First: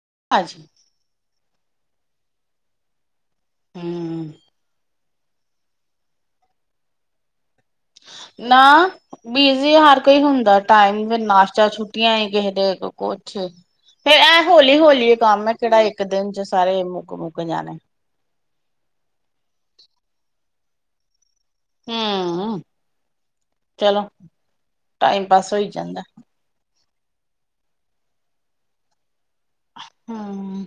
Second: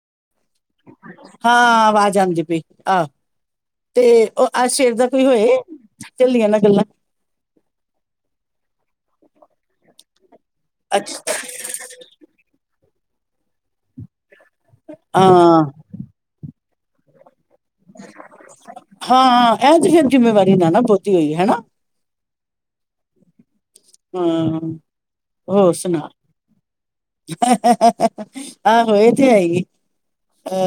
[unintelligible] ਹਾਂ ਆਵਾਜ਼ ਆਉਂਦੀ ਪਈ ਆਹੋ। ਤੇ ਹੂੰ ਉਹ ਅਜ ਸਵੇਰ ਦਾ ਸੀ ਹੋਏ ਚੱਲੀਆਂ ਨਾ ਗੱਲਾਂ। ਨਾ ਬੀਜੀ ਹਰ ਕੋਈ ਹੁੰਦਾ। ਟਾਈਮ ਅੱਛ ਫਿੇਰ ਨਾਸ਼ਤਾ ਛੁੱਟੀਆਂ ਹੀ ਕਿਸੇ ਦੇ ਕੁਛ ਫੇਿਰ ਐ ਹੌਲੀ ਹੋਲੀ ਕੰਮ ਹੈ ਹਾਂ ਕਿਹੜਾ ਇੱਕ ਦਿਨ ਚ ਸਾਰੇ ਮੁਕ ਮੁੱਕ- ਜਾਣੇ ਹਾਂ ਇਹ ਜ ਫਿਰ ਜਿੰਮੇਵਾਰੀ ਨਾ ਬਹੁਤੀ ਹੋਈ ਹੈ। ਹਨਾ? ਹਮ। ਚਲੋ ਹਾਂ ਟਾਈਮ ਪਾਸ ਹੋਈ ਹੋਰ ਜਾਂਦਾ। ਸੁਣਾ ਆਹੋ ਏ ਐ ਤੇ ਹੀ ਹੂੰ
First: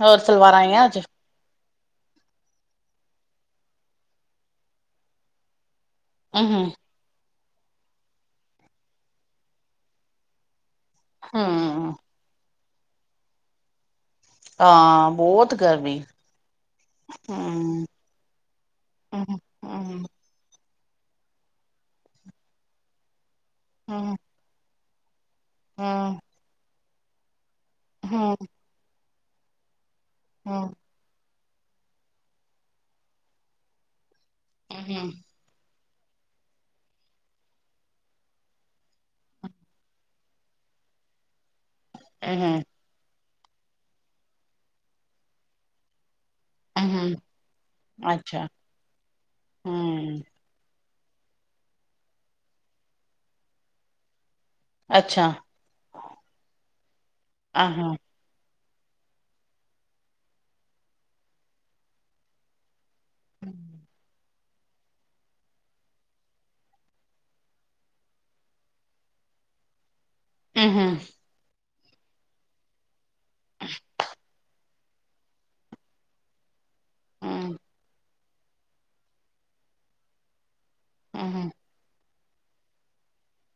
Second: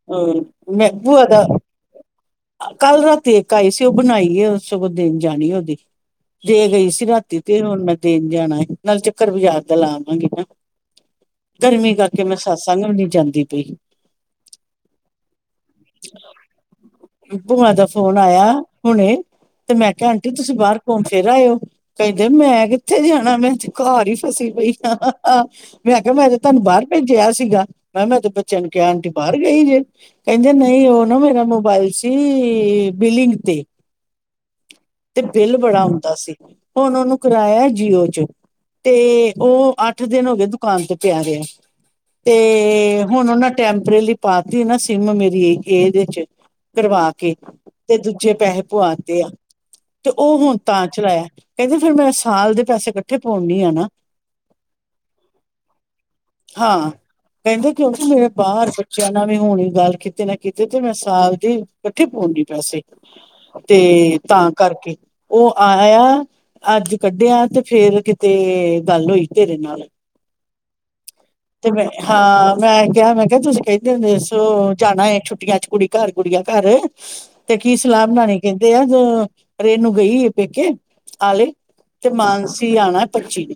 ਹੋਰ ਸਲਵਾਰਾਂ ਆਈਆਂ ਮੈਂ ਅੱਜ ਭੂਆ ਦਾ ਕੱਲ ਰਾਤੀ ਇੱਕ ਆਈ ਸੀ ਉਹ ਬਣਾਈ ਐ ਉਸ ਸਗੋਂ ਦੇਣ ਜਾਣੀ ਉਹਦੀ। ਹੂੰ ਦੇ ਗਈ ਰਾਤੀ ਤੇ ਹੁਣ ਮੈਂ ਦੇਣ ਜਾਣਾ ਨਾਲ ਚੱਕਰ ਬਜ਼ਾਰ ਦਾ ਲਾਵਾਂਗੀ ਨਾ। ਗਰਮੀ ਹੂੰ ਕਰਕੇ ਮੈਂ ਸਤਸੰਗ ਵੀ ਨੀ ਜਾਂਦੀ ਪਈ। ਹਾਂ ਬਹੁਤ ਗਰਮੀ ਭੂਆ ਦਾ ਹੂੰ- ਫੋਨ ਆਇਆ ਹੁਣੇ ਹੂੰ ਤੇ ਮੈਂ -ਹੂੰ ਕਿਹਾ ਆਂਟੀ ਤੁਸੀਂ ਬਾਹਰ ਘੁੰਮ ਫਿਰ ਆਇਓ। ਕਹਿੰਦੇ ਮੈਂ ਕਿੱਥੇ ਜਾਣਾ ਵੈਂ। ਹੂੰ ਘਰ ਹੀ ਹੂੰ ਫਸੀ ਪਈ। ਅਹੰ। ਆ ਮੈਂ ਕਿਹਾ ਹੂੰ ਮੈਂ ਤੇ ਤੁਹਾਨੂੰ ਬਾਹਰ ਭੇਜਿਆ ਸੀਗਾ। ਮੈਂਮ ਇਹਦੇ ਹੂੰ ਬੱਚਿਆਂ ਨੂੰ ਕਿਹਾ ਕਿ ਬਾਹਰ ਗਈ ਜੇ ਕਹਿੰਦੇ ਨਹੀਂ ਉਹ ਨਾ ਮੇਰਾ ਮੋਬਾਇਲ ਸੀ ਬੀਲਿੰਗ ਤੇ। ਹੂੰ ਤੇ ਬਿੱਲ ਬੜਾ ਆਉਂ ਅਸੀਂ ਹੁਣ ਉਹਨੂੰ ਕਰਾਇਆ ਜੀਓ ਚ ਤੇ ਉਹ ਅੱਠ ਦਿਨ ਹੋ ਗਏ ਦੁਕਾਨ ਤੇ ਪਿਆ ਰਿਹਾ। ਹੂੰ ਤੇ ਹੁਣ ਉਹਨਾਂ ਟੈਂਪਰੇਲੀ ਪਾਤੀ ਨਾ ਸਿਮ ਮੇਰੀ ਏਦੇ ਚ ਕਰਵਾ ਹੂੰ ਕੇ ਤੇ ਦੂਜੇ ਅੱਛਾ ਪੈਸੇ ਪੁਆਤੇ ਆ ਤੇ ਹੂੰ ਉਹ ਹੁਣ ਤਾਂ ਚਲਾਇਆ। ਕਹਿੰਦੇ ਫੇਰ ਮੈਂ ਸਾਲ ਦੇ ਪੈਸੇ ਇਕੱਠੇ ਪਵਾਉਣੀ ਆ ਨਾ। ਅੱਛਾ ਹਾਂ ਕਹਿੰਦੇ ਆਹਾਂ ਕਿਉਂਕਿ ਮੇਰੇ ਬਾਹਰ ਬੱ ਚਨਾ ਵੀ ਹੁਣ ਗੱਲ ਕਿਤੇ ਨਾ ਕਿਤੇ ਤੇ ਮੈਂ ਸਾਲ ਦੀ ਇਕੱਠੇ ਪਵਾਉਣੀ ਆ ਪੈਸੇ। ਤੇ ਤਾਂ ਕਰਕੇ ਉਹ ਆਇਆ ਅੱਜ ਕੱਢਿਆ ਤੇ ਫੇਰ ਕਿਤੇ ਗੱਲ ਹੋਈ ਤੇਰੇ ਨਾਲ। ਹੂੰ ਤੇ ਮੈਂ ਹਾਂ ਮੈਂ ਕਿਹਾ ਮੈਂ ਤੁਸੀਂ ਕਹਿੰਦੇ ਹੁੰਦੇ ਦੱਸੋ ਜਾਣਾ ਛੁੱਟੀਆਂ ਚ ਕੁੜੀ ਘਰ ਕੁੜੀਆਂ ਘਰ ਤੇ ਹੂੰ, ਕੀ ਸਲਾਹ ਬਣਾਣੀ ਕਹਿੰਦੇ ਆ ਜ ਰੇਨੂੰ ਗਈ ਪੇਕੇ ਹੂੰ, ਆਲੇ ਤੇ ਮਾਨਸੀ ਆਉਣਾ ਪੱਚੀ ਨੇ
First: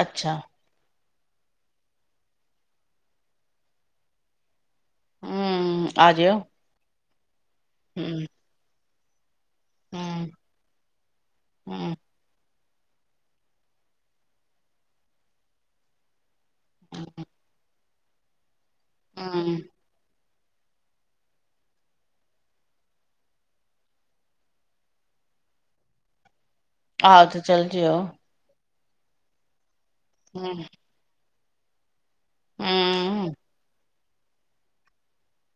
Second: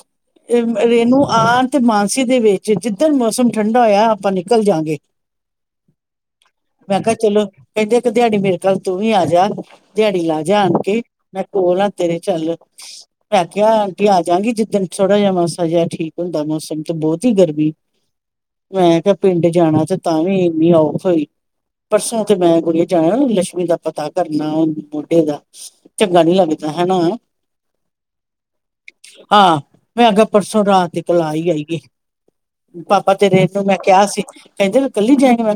ਅੱਛਾ, ਤੇ ਰੇਨੂ ਆਰ ਤੇ ਮਾਨਸੀ ਦੇ ਵਿੱਚ ਜਿੱਧਣ ਮੌਸਮ ਠੰਡਾ ਹੋਇਆ ਆਪਾਂ ਨਿਕਲ ਕਲ ਜਾਗੇ ਹੂੰ, ਆ ਜਿਓ। ਮੈਂ ਕਿਹਾ ਚਲੋ ਕਹਿੰਦੇ ਕਿ ਹੂੰ, ਦਿਹਾੜੀ ਮੇਰੇ ਖਲ ਤੁਹੀ ਆ ਜਾ ਹੂੰ, ਦਿਹਾੜੀ ਲਾ ਜਾ ਆਨ ਕੇ ਮੈਂ ਕੋਲ ਆ ਹੂੰ, ਤੇਰੇ ਚੱਲ ਮੈਂ ਕਿਹਾ ਆ ਜਾਗੀ ਜਿਸ ਦਿਨ ਥੋੜਾ ਜਿਹਾ ਠੀਕ ਹੁੰਦਾ ਮੌਸਮ ਤੇ ਬਹੁਤ ਹੀ ਗਰਮੀ ਮੈਂ ਕਿਹਾ ਪਿੰਡ ਹੂੰ, ਜਾਣਾ ਤੇ ਤਾਂ ਵੀ ਔਫ ਹੋਈ ਪਰਸੋਂ ਤੇ ਮੈਂ ਕੁੜੀਏ ਜਾਣਾ ਲੱਸ਼ਮੀ ਦਾ ਪਤਾ ਕਰਨਾ ਮੋਢੇ ਦਾ ਚੰਗਾ ਨੀ ਲੱਗਦਾ ਆਹੋ ਤੇ ਚੱਲ ਜਓ ਆ ਮੈਂ ਅਗਾ ਪਰਸੋਂ ਰਾਤਲਾਈ ਪਾਪਾ ਚ ਹੂੰ, ਰੇ ਨੂੰ ਮੈਂ ਕਿਹਾ ਸੀ ਕਹਿੰਦੇ ਕੱਲੀ ਜਾਏ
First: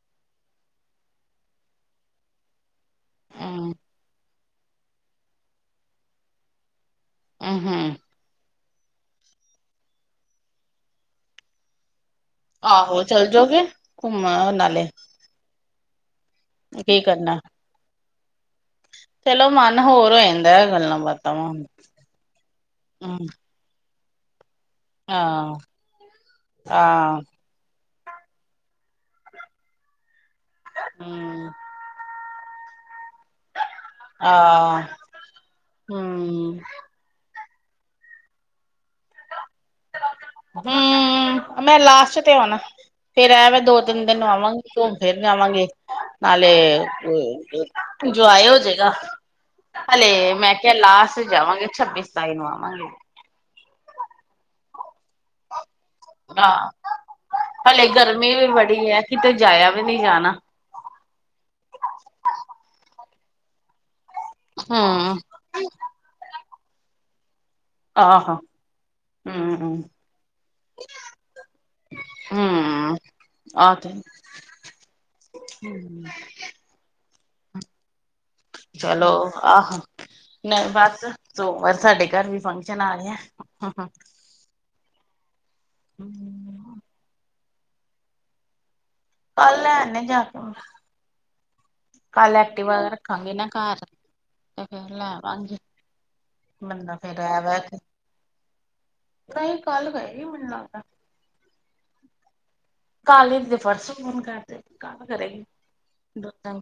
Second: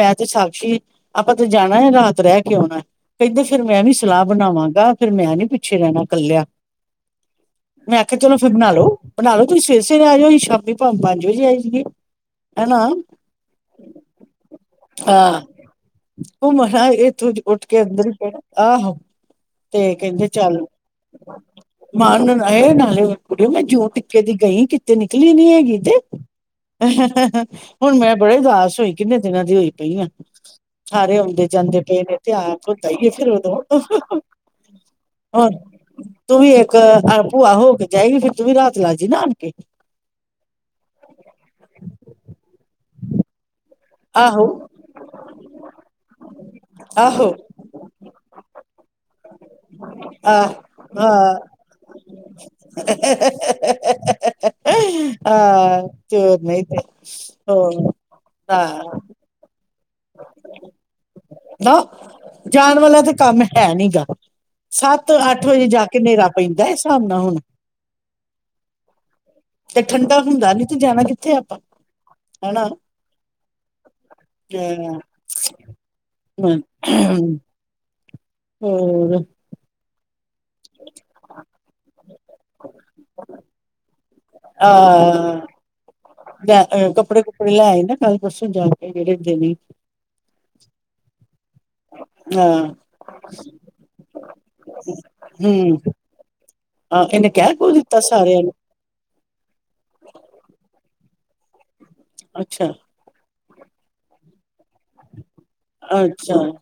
ਮੈਂ ਤੇ ਸਾਖੀ ਆਪਾਂ ਤੇ ਜਾਣਾ ਰਾਤ ਰਹਿ ਕੇ ਆਉਣਾ ਇਥੇ ਫਿਰ ਹੂੰ, ਮੈਂ ਨਹੀਂ ਸਲਾਹ ਬਣਾਵਾਂ ਜਾ ਫੇਿਰ ਮੈਂ ਨੀ ਪਿੱਛੇ ਰਹਿਣਾ ਕੱਲਿਆ ਹੂੰ, ਮੈਂ ਕਿਹਾ ਚਲੋ ਫਿਰ ਨਾਲ ਬਣਾ ਲੋ ਤੁਈ ਸਵੇਰੇ ਸਵੇਰੇ ਆ ਇਓ। ਅਈ ਸ਼ਾਮੀ ਭਾਵੇਂ ਪੰਜ ਵਜੇ ਆਜੀਏ। ਆਹੋ ਚਲ ਜੌਗੇ ਘੁੰਮ ਆਓ ਨਾਲੇ। ਉਹ ਮਨਾ ਕੀ ਇਹ ਕਰਨਾ। ਤੂੰਜ ਉੱਠ ਕੇ ਅੰਦਰ [unintelligible] [unintelligible] ਆਹੋ। ਚਲੋ ਮਨ ਤੇ ਹੋਰ ਹੋ ਕਹਿੰਦੇ ਜਾਂਦਾ ਚੱਲ ਐ ਗੱਲਾਂ ਬਾਤਾਂ ਵਾ। ਮਾਂ ਨੂੰ ਨਾਲੇ ਹੂੰ, ਕੁੜਓ ਮੈਂ ਜ ਤ [unintelligible] ਕੇ ਦੀ ਗਈ? ਕਿਤੇ ਨਿਕਲੀ ਨੀ ਆਹ, ਹੈਗੀ ਤੇ। ਆਹ, [unintelligible] ਹੁਣ ਮੈਂ ਬੜੇ ਉਦਾਸ ਹੋਈ ਕਿੰਨੇ ਦਿਨਾਂ ਦੀ ਹੋਈ ਪਈ ਆ। ਸਾਰੇ ਆਉਦੇ ਹੂੰ, ਜਾਂਦੇ ਪਏ ਨੇ। ਤੇ ਆਪ। ਆਹ, ਹੂੰ। [unintelligible] [unintelligible] ਭੂਆ ਹੋ ਕੇ ਜਾਏਗੀ ਫੇਰ ਤੂੰ ਵੀ ਰਾਤ ਲਾਜੀ ਨਾ ਆਣ ਕੇ। ਹੂੰ, ਮੈਂ ਲਾਸਟ ਤੇ ਆਣਾ। ਫੇਰ ਐਵੇਂ ਦੋ ਤਿੰਨ ਦਿਨ ਨੂੰ ਆਹੋ ਆਵਾਂਗੀ ਘੁਮ ਫੇਰ ਜਾਵਾਂਗੇ ਨਾਲੇ ਏ ਆਹੋ ਏ ਜੋਏ ਹੋਜੇਗਾ ਹਲੇ ਆਹ ਮੈਂ ਕਿਆ ਲਾਸ ਹਾਂ ਜਾਵਾਂਗੇ ਛੱਬੀ ਸਤਾਈ ਨੂੰ ਆਵਾਂਗੇ। ਹਮ ਹਾਂ--ਚੋ ਨਈ ਤੇ ਹ। ਵੜੀ ਐ ਕਿਤੇ ਜਾਇਆ ਵ ਜਾ ਜਾਣ ਵਾਲਿਆਂ ਤੇ ਕੰਮ ਹੈ ਨੀਗਾ। ਸੱਤ ਹੂੰ। ਅੱਠ ਵਜੇ ਜਾਕੇ ਨੇਰਾ ਪੈਂਦਾ ਏ ਸਾਬ ਨਾ ਹੁਣ? ਆਹੋ ਹਮ ਤੇ ਹਮ ਠੰਡਾ ਹੁੰਦਾ ਨੀ ਤੇ ਜਾਣਾ ਕਿੱਥੇ ਆਪਾਂ ਹਮ ਆਹ ਤੇ ਹ ਚਲੋ ਆਹ। ਨ ਬਸ ਸੋਮਵਾਰ ਸਾਡੇ ਘਰ ਵੀ ਫੰਕਸ਼ਨ ਆ ਰਿਐ ਹ ਹ। ਆਹ ਜਾ ਕੇ ਕੱਪੜੇ ਕੁੱਪੜੇ ਲੈ ਆਏਨ ਕੱਲ ਪਰਸੋਂ ਜਾਈ। ਕੱਲ ਲੈਣੇ ਜਾ ਕੇ ਮ ਕੱਲ ਹਾਂ ਐਕਟੀਵਾ ਰਖਾਗੇ ਨਾ ਘਰ ਤੇ ਫੇਰ ਲੈ ਵਾਗੇ ਹਾਂ ਇਹਨੇ ਕਹਿ ਕੁ ਦਿੱਤਾ ਸਾਰਿਆਂ ਨੂੰ ਤਾਂਸੀਂ ਕੱਲ ਗਏ ਹੀ ਮੇਨੂ ਲਗਦਾ ਅੱਛਾ ਤੇ ਪਰਸੋਂ ਫੋਨ ਕਰਦੇ ਕਰੇਗੀ ਦੋ ਅੱਛਾ ਦਿਨ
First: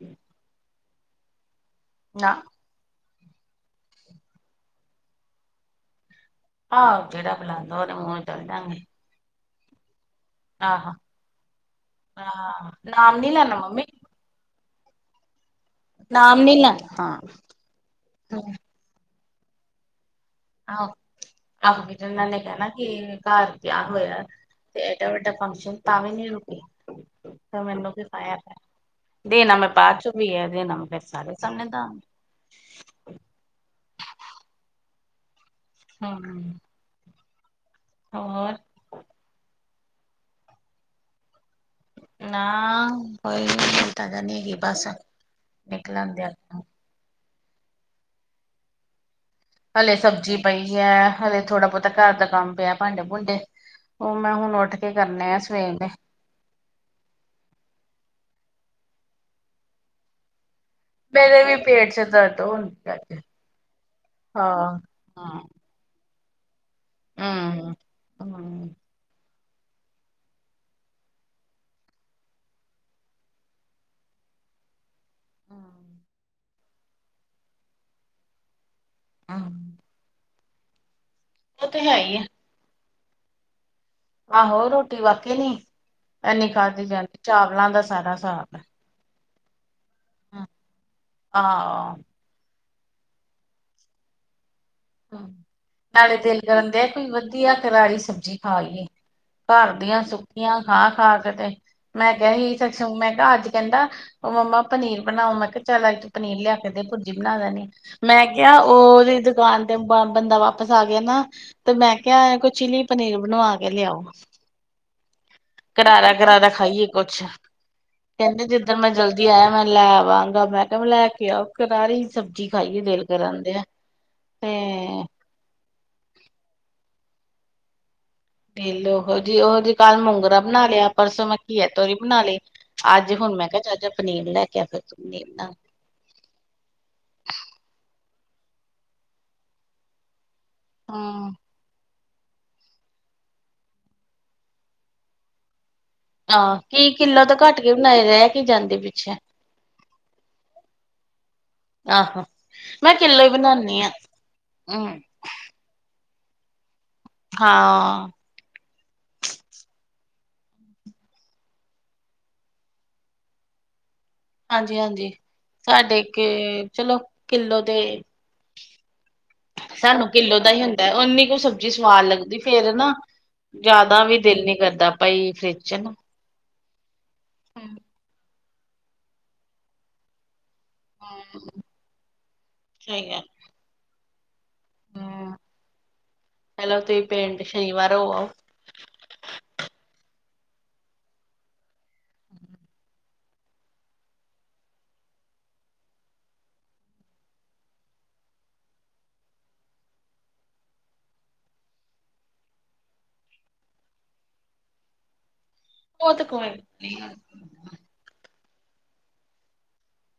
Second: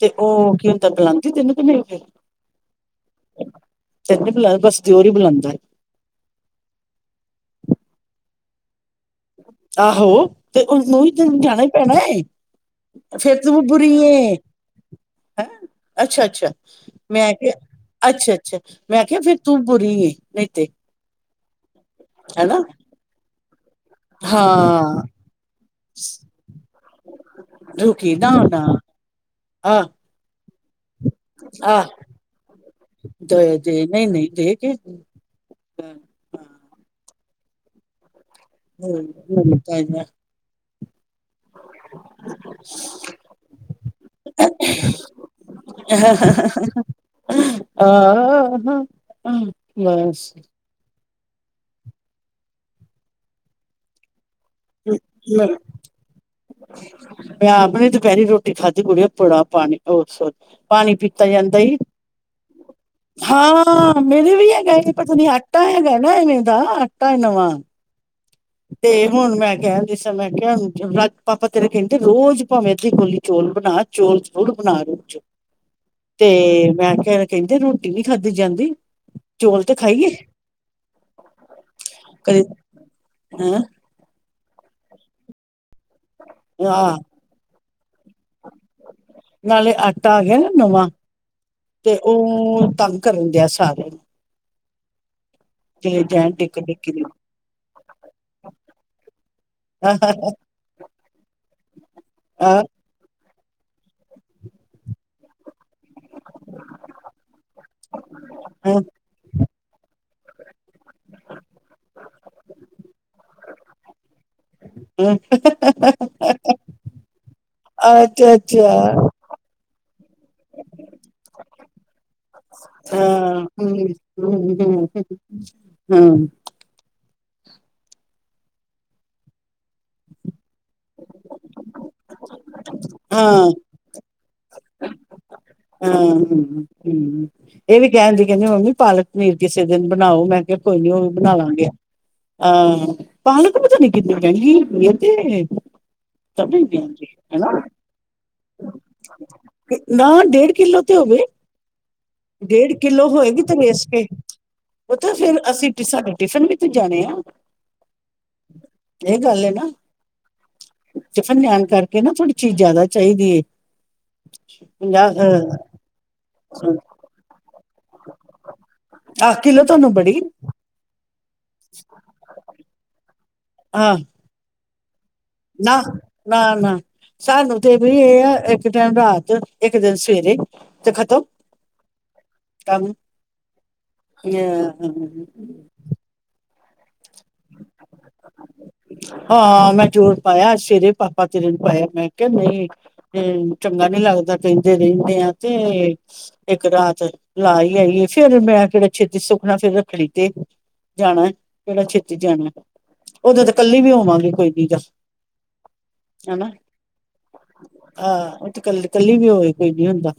ਤੇ ਉਹ ਕੀ ਬਲਾਉਂਦੀ ਤਨੂੰ ਨਾ [inaudible] ਬੱਸ ਦਿਓਰ ਹੀ ਬੁਲਾਉਂਦਾ। ਆਹੋ ਜਿਹੜਾ ਬੁਲਾਉਂਦਾ ਉਹਦੇ ਮੂੰਹ ਨੂ ਚਲ ਜਾਗੇ ਆਹੋ ਤੇ ਉਹਨੂੰ ਜਾਣਾ ਹੀ ਪੈਣਾ ਆਹ ਨਾਮ ਨੀ ਫਿਰ ਲੈਣਾ ਤੂੰ ਮੰਮੀ ਬੁਰੀ ਏ ਹੈਂ ਅੱਛਾ ਨਾਮ ਅੱਛਾ ਨੀ ਲੈਣਾ ਮੈਂ ਹਾਂ ਕਿਹਾ ਅੱਛਾ ਅੱਛਾ ਮੈਂ ਆਖਿਆ ਫਿਰ ਤੂੰ ਬੁਰੀ ਇ ਆਹੋ ਆਪ ਹਨਾ ਕਿ ਘਰ ਵਿਆਹ ਹੋਇਆ ਤੇ ਹਾਂ ਏਡਾ ਵੱਡਾ ਫੰਕਸ਼ਨ ਤਾਂ ਵੀ ਨਹੀਂ ਰੁਕੇ ਤੇ ਮੈਨੂੰ ਕੀ ਫਾਯਾ ਪਿਆ ਦੇਣਾ ਮੈ ਬਾਅਦ ਚੋ ਵੀ ਹੈ। [unintelligible] ਆਹ ਦਾਂਗੀ ਦੇ ਦੇ ਨਹੀਂ ਨਹੀਂ ਦੇ ਕੇ ਹਾਂ- ਹੋਰ? [unintelligible] ਨਾ ਕੋਈ ਚਿਤਾਂ ਹੈਗੀ ਬਸ ਨਿਕਲਣ ਦੇ ਆਪਾ- ਆਹ ਹਾਂ- ਹਲੇ ਸਬਜ਼ੀ ਪਈ ਐ। ਹਲੇ ਥੋੜਾ ਬਹੁਤਾ ਘਰ ਦਾ ਕੰਮ ਪਿਆ ਭਾਂਡੇ ਭੂੰਡੇ ਹ [unintelligible] ਆਪ ਆਪਣੀ ਦੁਪਹਿਰੀ ਰੋਟੀ- ਟੀ ਖਾਧੀ ਕੁੜੀਆਂ ਬੜਾ ਪਾਣੀ ਉਸਰ- ਪਾਣੀ ਪੀਤਾ ਮੇਰੇ ਵੀ ਜਾਂਦਾ ਹੀ ਪੇਟ ਚ ਦਰਦ ਹੁੰਦੀ ਅੱਜ ਹਾਂ ਮੇਰੇ ਵੀ ਹੈਗਾ ਹਾਂ ਪਤਾਨੀ ਹਮ ਆਟਾ ਹੈਗਾ। [unintelligible] ਟਾ ਏ ਨਵਾ- ਹਮ [inaudible] ਤੇ ਹੁਣ ਮੈਂ ਕਿਹਾ ਜਿਸਤਰਾ ਮੈਂ ਕਿਹਾ ਪਾਪਾ ਤੇਰੇ ਕਹਿੰਦੇ ਰੋਜ਼ ਭਾਵੇਂ ਅੱਧੀ ਕੋੋਲੀ ਚੌਲ ਬਣਾ ਚੋਲ ਜਰੂਰ ਬਣਾ ਰੋਜ- ਤੇ ਮੈਂ ਕਿਹਾ ਕਹਿੰਦੇ ਰੋਟੀ ਨੀ ਖਾਧੀ ਜਾਂਦੀ। ਚੋਲ ਤੇ ਹਮ ਖਾਈਏ- ਉਹ ਤੇ ਹੈ ਹੀ ਹੈ। ਹੂੰ। ਆਹੋ ਰੋਟੀ ਵਾਕੇ ਨੀ- ਇਨੀ ਖਾਧਦੀ ਹਾਂ ਜਾਂਦੀ ਚਾਵਲਾਂ ਦਾ ਸਾਰਾ ਹਿਸਾਬ- ਨਾਲੇ ਅੱ- ਟਾ ਗਿਆ ਹੈ ਨਵਾਂ ਆਹੋ ਤੇ ਉਹ- ਤੰਗ ਕਰਨ ਡਿਆ ਸਾਰੇ ਨਾਲੇ ਦਿਲ ਟਿੱਕ ਕਰਨ ਦੇ ਟਿੱਕੀ ਕੋਈ ਵਧੀਆ ਕਰਾਲੀ ਸਬਜ਼ੀ ਖਾ ਲਈਏ ਘਰ ਦੀਆਂ ਅ ਸੁੱਕੀਆਂ ਖਾ-ਖਾ ਕਦੇ- ਮੈਂ ਕਿਹਾ ਹੀ ਸੋਂ ਮੈਂ ਕਿਹਾ ਅੱਜ ਕਹਿੰਦਾ ਉਹ ਮੰਮਾ ਪਨੀਰ ਬਣਾਉ ਮੈ ਕ ਚੱਲ ਤੂੰ ਪਨੀਰ ਲਿਆ ਕੇ ਦੇ ਪੁਰਜੀ ਬਣਾ ਦੇਣੀ ਮੈਂ ਕਿਹਾ ਉਹਦੀ ਦੁਕਾਨ [unintelligible] ਸ ਆਗੇ ਨਾ ਤੇ ਮੈਂ ਕ ਕੋਈ ਚਿਲੀ ਪਨੀਰ ਬਣਵਾ ਕੇ ਲਿਆਓ ਕਰਾਰਾ ਕਰਾਰਾ ਖਾਈਏ ਕੁੱਛ ਅੱਛਾ ਕਹਿੰਦੇ ਅੱਛਾ ਜਿੱਧਰ ਮੈਂ ਜਲਦੀ ਆਇਆ ਮੈਂ ਲੈਵਾਂਗਾ ਮੈਡਮ ਲੈ ਕੇ ਆਓ ਕਰਾਰੀ ਸਬ ਜੀ ਖਾਈਏ ਦਿਲ ਹਾਂ ਕਰਉਂਦੇ ਆ ਹਮ ਤੇ ਹਮ ਹਮ ਨਲ ਉਹ ਜਿ ਉਹ ਜਿਹੀ ਕੱਲ ਮੋਗਰਾ ਬਣਾ ਲਿਆ ਪਰਸੋਂ ਮ ਘਿਅ ਤੋਰੀ ਬਣਾ ਲਏ ਅੱਜ ਹੁਣ ਹਾਂ ਮੈਂ ਕਿਹਾ ਚੱਲ ਜਾ ਪਨੀਰ ਲੈ ਕੇ ਆ ਫਿਰ ਤੂੰ ਪਨੀਰ ਬਣਾ ਹਾਂ ਹਮ ਹਮ ਇਹ ਵੀ ਕਹਿਣ ਦੀ ਕਹਿੰਦੀ ਮੰਮੀ ਪਾਲਕ ਪਨੀਰ ਕਿਸੇ ਦਿਨ ਬਣਾਓ ਮੈਂ ਕੋਈ ਨੀ ਉਹ ਵੀ ਹਾਂ। ਬਣਾ ਲਵਾਂਗੇ ਆਹ ਪਾਲਕ ਪਤਾ ਨੀ ਕਿੰਨੀ ਮਹਿੰਗੀ ਦਿੱਤੀ ਆਹ ਕੀ ਕਿੱਲੋ ਤਾਂ ਹਨਾ ਘੱਟ ਕੇ ਬਣਾਏ ਰਹਿ ਕੀ ਜਾਂਦੇ ਪਿੱਛੇ ਨਾ ਦੇਖ ੇ ਕਿੱਲੋ ਤੇ ਹੋਵੇ ਆਹੋ ਡੇਢ ਮੈਂ ਕਿੱਲੋ ਹੀ ਹੋਏਗੀ ਤੇ ਬਣਾਉਦੀ ਨੇਸ ਹਾਂ ਕੇ ਉਹ ਹਮ ਤਾਂ ਫੇਿਰ ਅਸੀਂ ਪਿਸ ਟਿਫਿਨ ਵਿੱਚ ਜਾਣੇ ਆ ਹਾਂ ਇਹ ਗੱਲ ਹੈ ਨਾ ਟਿਫਨ ਲੀਆਣ ਕਰਕੇ ਨਾ ਥੋੜੀ ਚੀਜ਼ ਜ਼ਿਆਦਾ ਚਾਹੀਦੀ ਹਾਂਜੀ ਪੰਜਾਹ ਹਾਂਜੀ। ਅਹ ਸਾਡੇ ਕੇ ਚਲੋ, ਕਿੱਲੋ ਤੇ ਆਹ ਕਿਲੋ ਤੁਹਾਨੂੰ ਸਾਨੂੰ ਬੜੀ ਕਿੱਲੋ ਦਾ ਹੀ ਹੁੰਦਾ, ਉਨੀ ਉਹ ਸਬਜ਼ੀ ਸਵਾਦ ਲੱਗਦੀ, ਫੇਰ ਨਾ ਹਾਂ ਜ਼ਿਆਦਾ ਵੀ ਦਿਲ ਨੀ ਕਰ ਨਾ, ਨਾ, ਨਾ। ਸਾਨੂੰ ਤੇ ਹਮ। ਵੀ ਇਹ ਆ ਇੱਕ ਟੈਮ ਰਾਤ, ਇੱਕ ਦਿਨ ਸਵੇਰੇ। ਤੇ ਖਤਮ ਹੂੰ, ਕੰਮ ਸਹੀ ਗੱਲ। [inaudible] ਪਹਿਲੇ ਤੁਸੀਂ ਪਿੰਡ ਸ਼ਨੀਵਾਰ ਹੋ ਆਓ। ਹਾਂ ਮੈਂ ਜ਼ੋਰ ਪਾਇਆ, ਸ਼ੇਰੇ ਪਾਪਾ ਤੇਰੇ ਨੂੰ ਪਾਇਆ। ਮੈਂ ਕਿਹਾ ਨਹੀਂ ਤੇ ਚੰਗਾ ਨੀ ਲੱਗਦਾ, ਕਹਿੰਦੇ ਰਹਿੰਨੇ ਆ, ਤੇ ਇੱਕ ਰਾਤ ਲਾ ਹੀ ਆਈਏ, ਫੇਰ ਮੈਂ ਕਿਹੜਾ ਛੇਤੀ ਸੁਖਣਾ ਫੇਰ ਰੱਖੜੀ ਤੇ ਜਾਣਾ ਕਿਹੜਾ ਛੇਤੀ ਜਾਣਾ। ਉਦੋਂ ਤ ਕੱਲੀ ਵੀ ਹੋਵਾਂਗੀ ਕੋਈ ਜਾਓ ਉਹ ਤ ਕੋਈ ਨੀ ਕੱਲ, ਕੱਲੀ ਵੀ ਹੋਵੇ ਕੋਈ ਨੀ ਹੁੰਦਾ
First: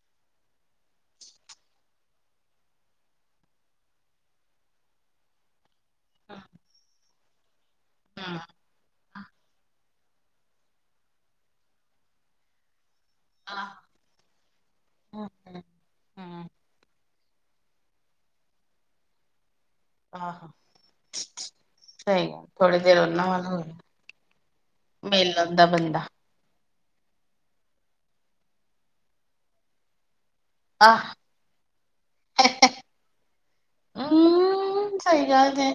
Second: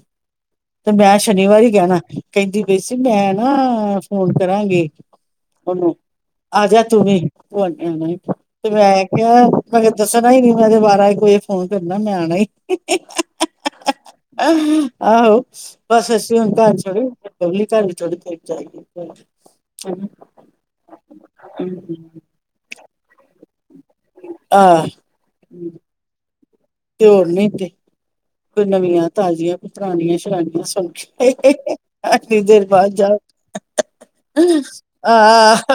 ਤੇ ਮੈਂ ਸ਼ਨੀਵਾਰ ਹੀ ਕਹਿਣਾ ਕਹਿੰਦੀ ਪਈ ਸੀ ਮੈਂ ਨਾ ਫੋਨ ਕਰਾਂਗੇ ਉਹਨੂੰ, ਆਜਾ ਤੂੰਂ ਵੀ [unintelligible] ਹਮ ਤੇ ਮੈਂ ਆ ਕਿਹਾ, ਆ ਦੱਸਣਾ ਹੀ ਨੀ ਮੈ ਦੇ ਬਾਰਾ-ਇਕ ਫੋਨ ਕਰਨਾ ਮੈਂ ਆਣਾ ਆਹ ਆਹੋ, ਹਮ ਬਸ ਅਸੀਂ ਹਮ ਹੁਣ ਘਰ ਛੜ [unintelligible] ਆਹਾ, ਸਹੀ ਗੱਲ, ਥੋੜੇ ਦੇਰ ਉਹਨਾ ਵ ਆਹ ਮਿਲ ਲੈਂਦਾ ਬੰਦਾ ਤੇ ਹੋਰ ਨੀ ਤੇੇ ਕੋਈ ਨਵੀਆਂ-ਤਾਜ਼ੀਆਂ, ਕੋਈ ਪੁਰਾਣੀਆਂ ਸੌਖ, ਆਹ ਐਨੀ ਦੇਰ ਬਾਅਦ ਜਾਓ ਹਮ ਸਹੀ ਗੱਲ ਆਹ, ਜੇ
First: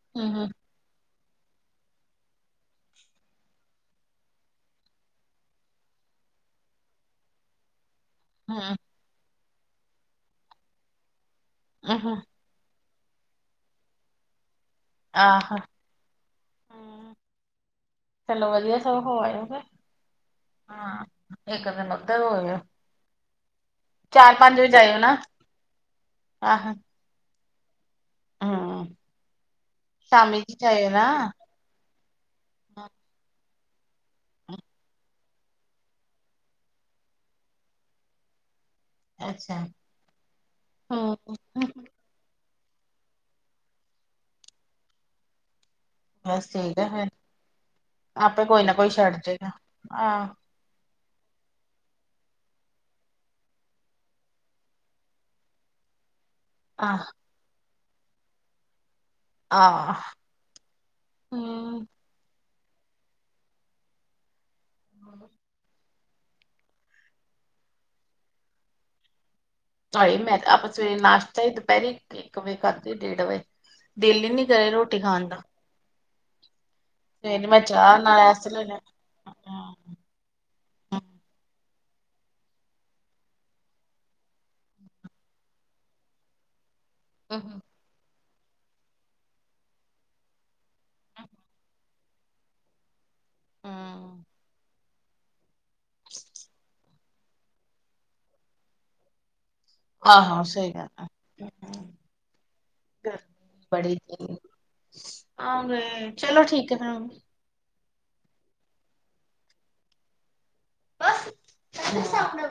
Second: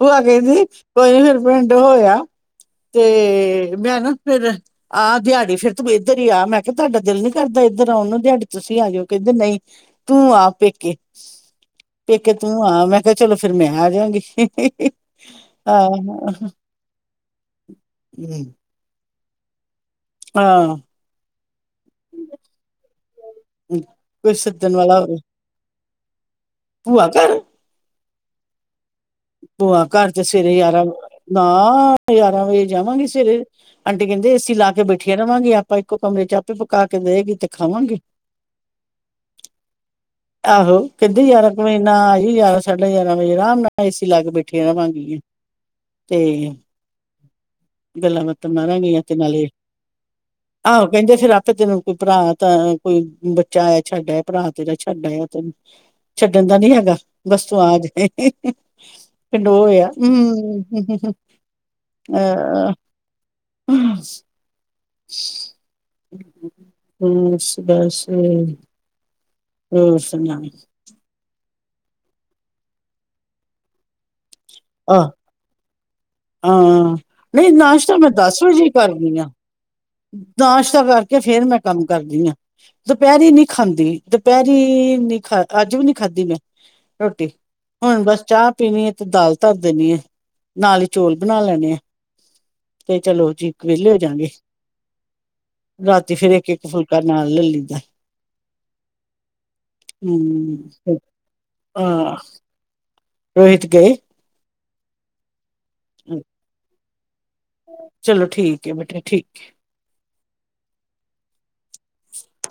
ਉਹ ਆ ਗਈ ਹਮ ਸੀ। ਕੋਈ ਨੀ, ਫੇਰ ਪਿੰਡ ਹੋਇਆ ਤੇ ਮੈਂ ਨਾ ਫਿਰ ਆਹ ਦਿਹਾੜੀ ਫਿਰ ਤੂੰ ਇੱਧਰ ਹੀ ਆ, ਮੈਂ ਕਿਹਾ ਤੁਹਾਡਾ ਦਿਲ ਨੀ ਕਰਦਾ ਇਧਰ ਇੱਧਰ ਆਉਣ ਨੂੰ? ਡੈਡੀ ਹਮ ਤੁਸੀਂ ਆ ਜਾਇਓ? ਕਹਿੰਦੇ ਨਹੀਂ ਤੂੰ ਆਪ ਪੇਕੇ ਹਮ ਪੇਕੇ ਤੂੰ ਆ, ਮੈਂ ਕਿਹਾ ਚਲੋ ਫੇਰ ਮੈਂ ਆ ਜਾਂਗੀ। ਆਹ ਆ ਹੂੰ। ਹੋਰ ਹਾਂ [inaudible] ਮਧ ਹੋ ਚਾਰ ਕੋਈ ਪੰਜ ਵਜੇ ਸੱਦਣ ਆਇਓ ਵਾਲਾ ਨਾ ਹੋਵੇ ਆਹੋ ਭੂਆ ਹਾਂ ਭ ਘਰ ਚ ਸਵੇਰੇ ਯਾਰਾਂ ਨਾ ਯਰਾਂ ਵਜੇ ਜਾਵਾਂਗੇ ਸਵੇਰੇ ਆਂਟੀ ਕਹਿੰਦੇ ਅਸੀ ਲਾ ਕੇ ਬੈਠੀਆਂ ਰਵਾਂਗੇ ਆਪਾਂ ਇੱਕੋ ਕਮਰੇ ਚ ਆਪੇ ਪਕਾ ਕੇ ਦੇਵੇਗੀ ਤੇ ਖਾਵਾਂਗੇ ਅੱਛਾ ਆਹੋ ਹਮ ਕਿੱਧਾਂ ਯਾਰ ਕਮਨਾ ਆਈ ਯਦਾ ਚੱਲੇ ਜਾਰਮ ਗ ਰਰਾ ਸੀਂ ਲਾ ਕੇ ਬੈਠੇ ਰਵਾਂਗੀ ਬਸ ਠੀਕ ਆ ਫੇਿਰ ਗੱਲਾਂ ਆਪੇ ਬਾਤਾਂ ਕੋਈ ਨਾ ਕੋਈ ਮਾਰਾਂਗੀਆਂ ਤੇ ਛੱਡ ਨਾਲੇ ਜੇਗਾ ਆਹ ਆਹੋ ਕਹਿੰਦੇ ਫੇਿਰ ਆਪੇ ਤੈਨੂੰ ਕੋਈ ਭਰਾ ਤਾਂ ਕੋਈ ਬੱਚਾ ਆਇਆ ਛੱਡ ਆਆ ਭਰਾ ਤੇਰਾ ਛੱਡ ਆਇਆ ਤੈਨੂੰ ਛੱਡਣ ਦਾ ਨੀ ਹੈਗਾ ਆਹ ਬਸ ਤੂੰ ਆਜ [inaudible] [unintelligible] ਫਡੋ ਹੋਇਆ ਆਹ ਹਮ ਹਮ ਅਹ ਹਮ ਹਾਂ ਹਮ ਬਸ ਹ ਮੈਂ ਸੁਣਾ ਆਪਾਂ ਸਵੇਰੇ ਨਾਸ਼ ਚੇ ਦੁਪਹਿਰੀ ਇੱਕ ਵਜੇ ਖਾਧ ਡੇਢ ਵਜੇ ਦਿੱਲੀ ਨੀ ਕਰੇ ਰੋਟੀ ਆਹ ਖਾਣ ਦਾ ਹਾਂ ਸਵੇਰੇ ਨਹੀਂ ਨਾਸ਼ਤਾ ਚਾਹ ਮੈਂ ਨਾਲ ਦਸ ਐਸ ਲੈ ਵਜੇ ਹੀ ਲੈ ਕਰਦੀ ਆ ਨਾਸ਼ਤਾ ਕਰਕੇ ਫੇਰ ਮੈਂ ਕੰਮ ਕਰਦੀ ਹਾਂ ਦੁਪਹਿਰੀ ਨੀ ਖਾਂਦੀ ਦੁਪਹਿਰੀ ਨੀ ਖਾ ਅੱਜ ਵੀ ਨੀ ਖਾਧੀ ਮੈਂ ਰੋਟੀ ਹੂੰ ਹੂੰ ਹੁਣ ਬਸ ਚਾਹ ਪੀਣੀ ਹੈ ਤੇ ਦਾਲ ਧਰ ਦੇਣੀ ਆ ਨਾਲ ਹੀ ਚੌਲ ਬਣਾ ਲੈਣੇ ਆ ਤੇ ਚਲੋ ਜੀ ਇੱਕ ਵਹਲੇ ਹੋਜਗੇ ਰਾਤੀ ਫੇਰ ਇੱਕ ਇੱਕ ਫੁਲਕਾ ਕਰਨਾ ਲੈ ਲਦਾ ਆਹੋ ਸਹੀ ਗੱਲ ਹਮ [unintelligible] ਗਰਮੀ ਰੋਹਿਤ ਗਏ ਬੜੀ ਆ ਚਲੋ ਠੀਕ ਹੈ ਚਲੋ ਠੀਕ ਹੈ ਬੇਟਾ ਠੀਕ ਹੈ ਬੱਸ ਕ ਸ ਆਪਣਾ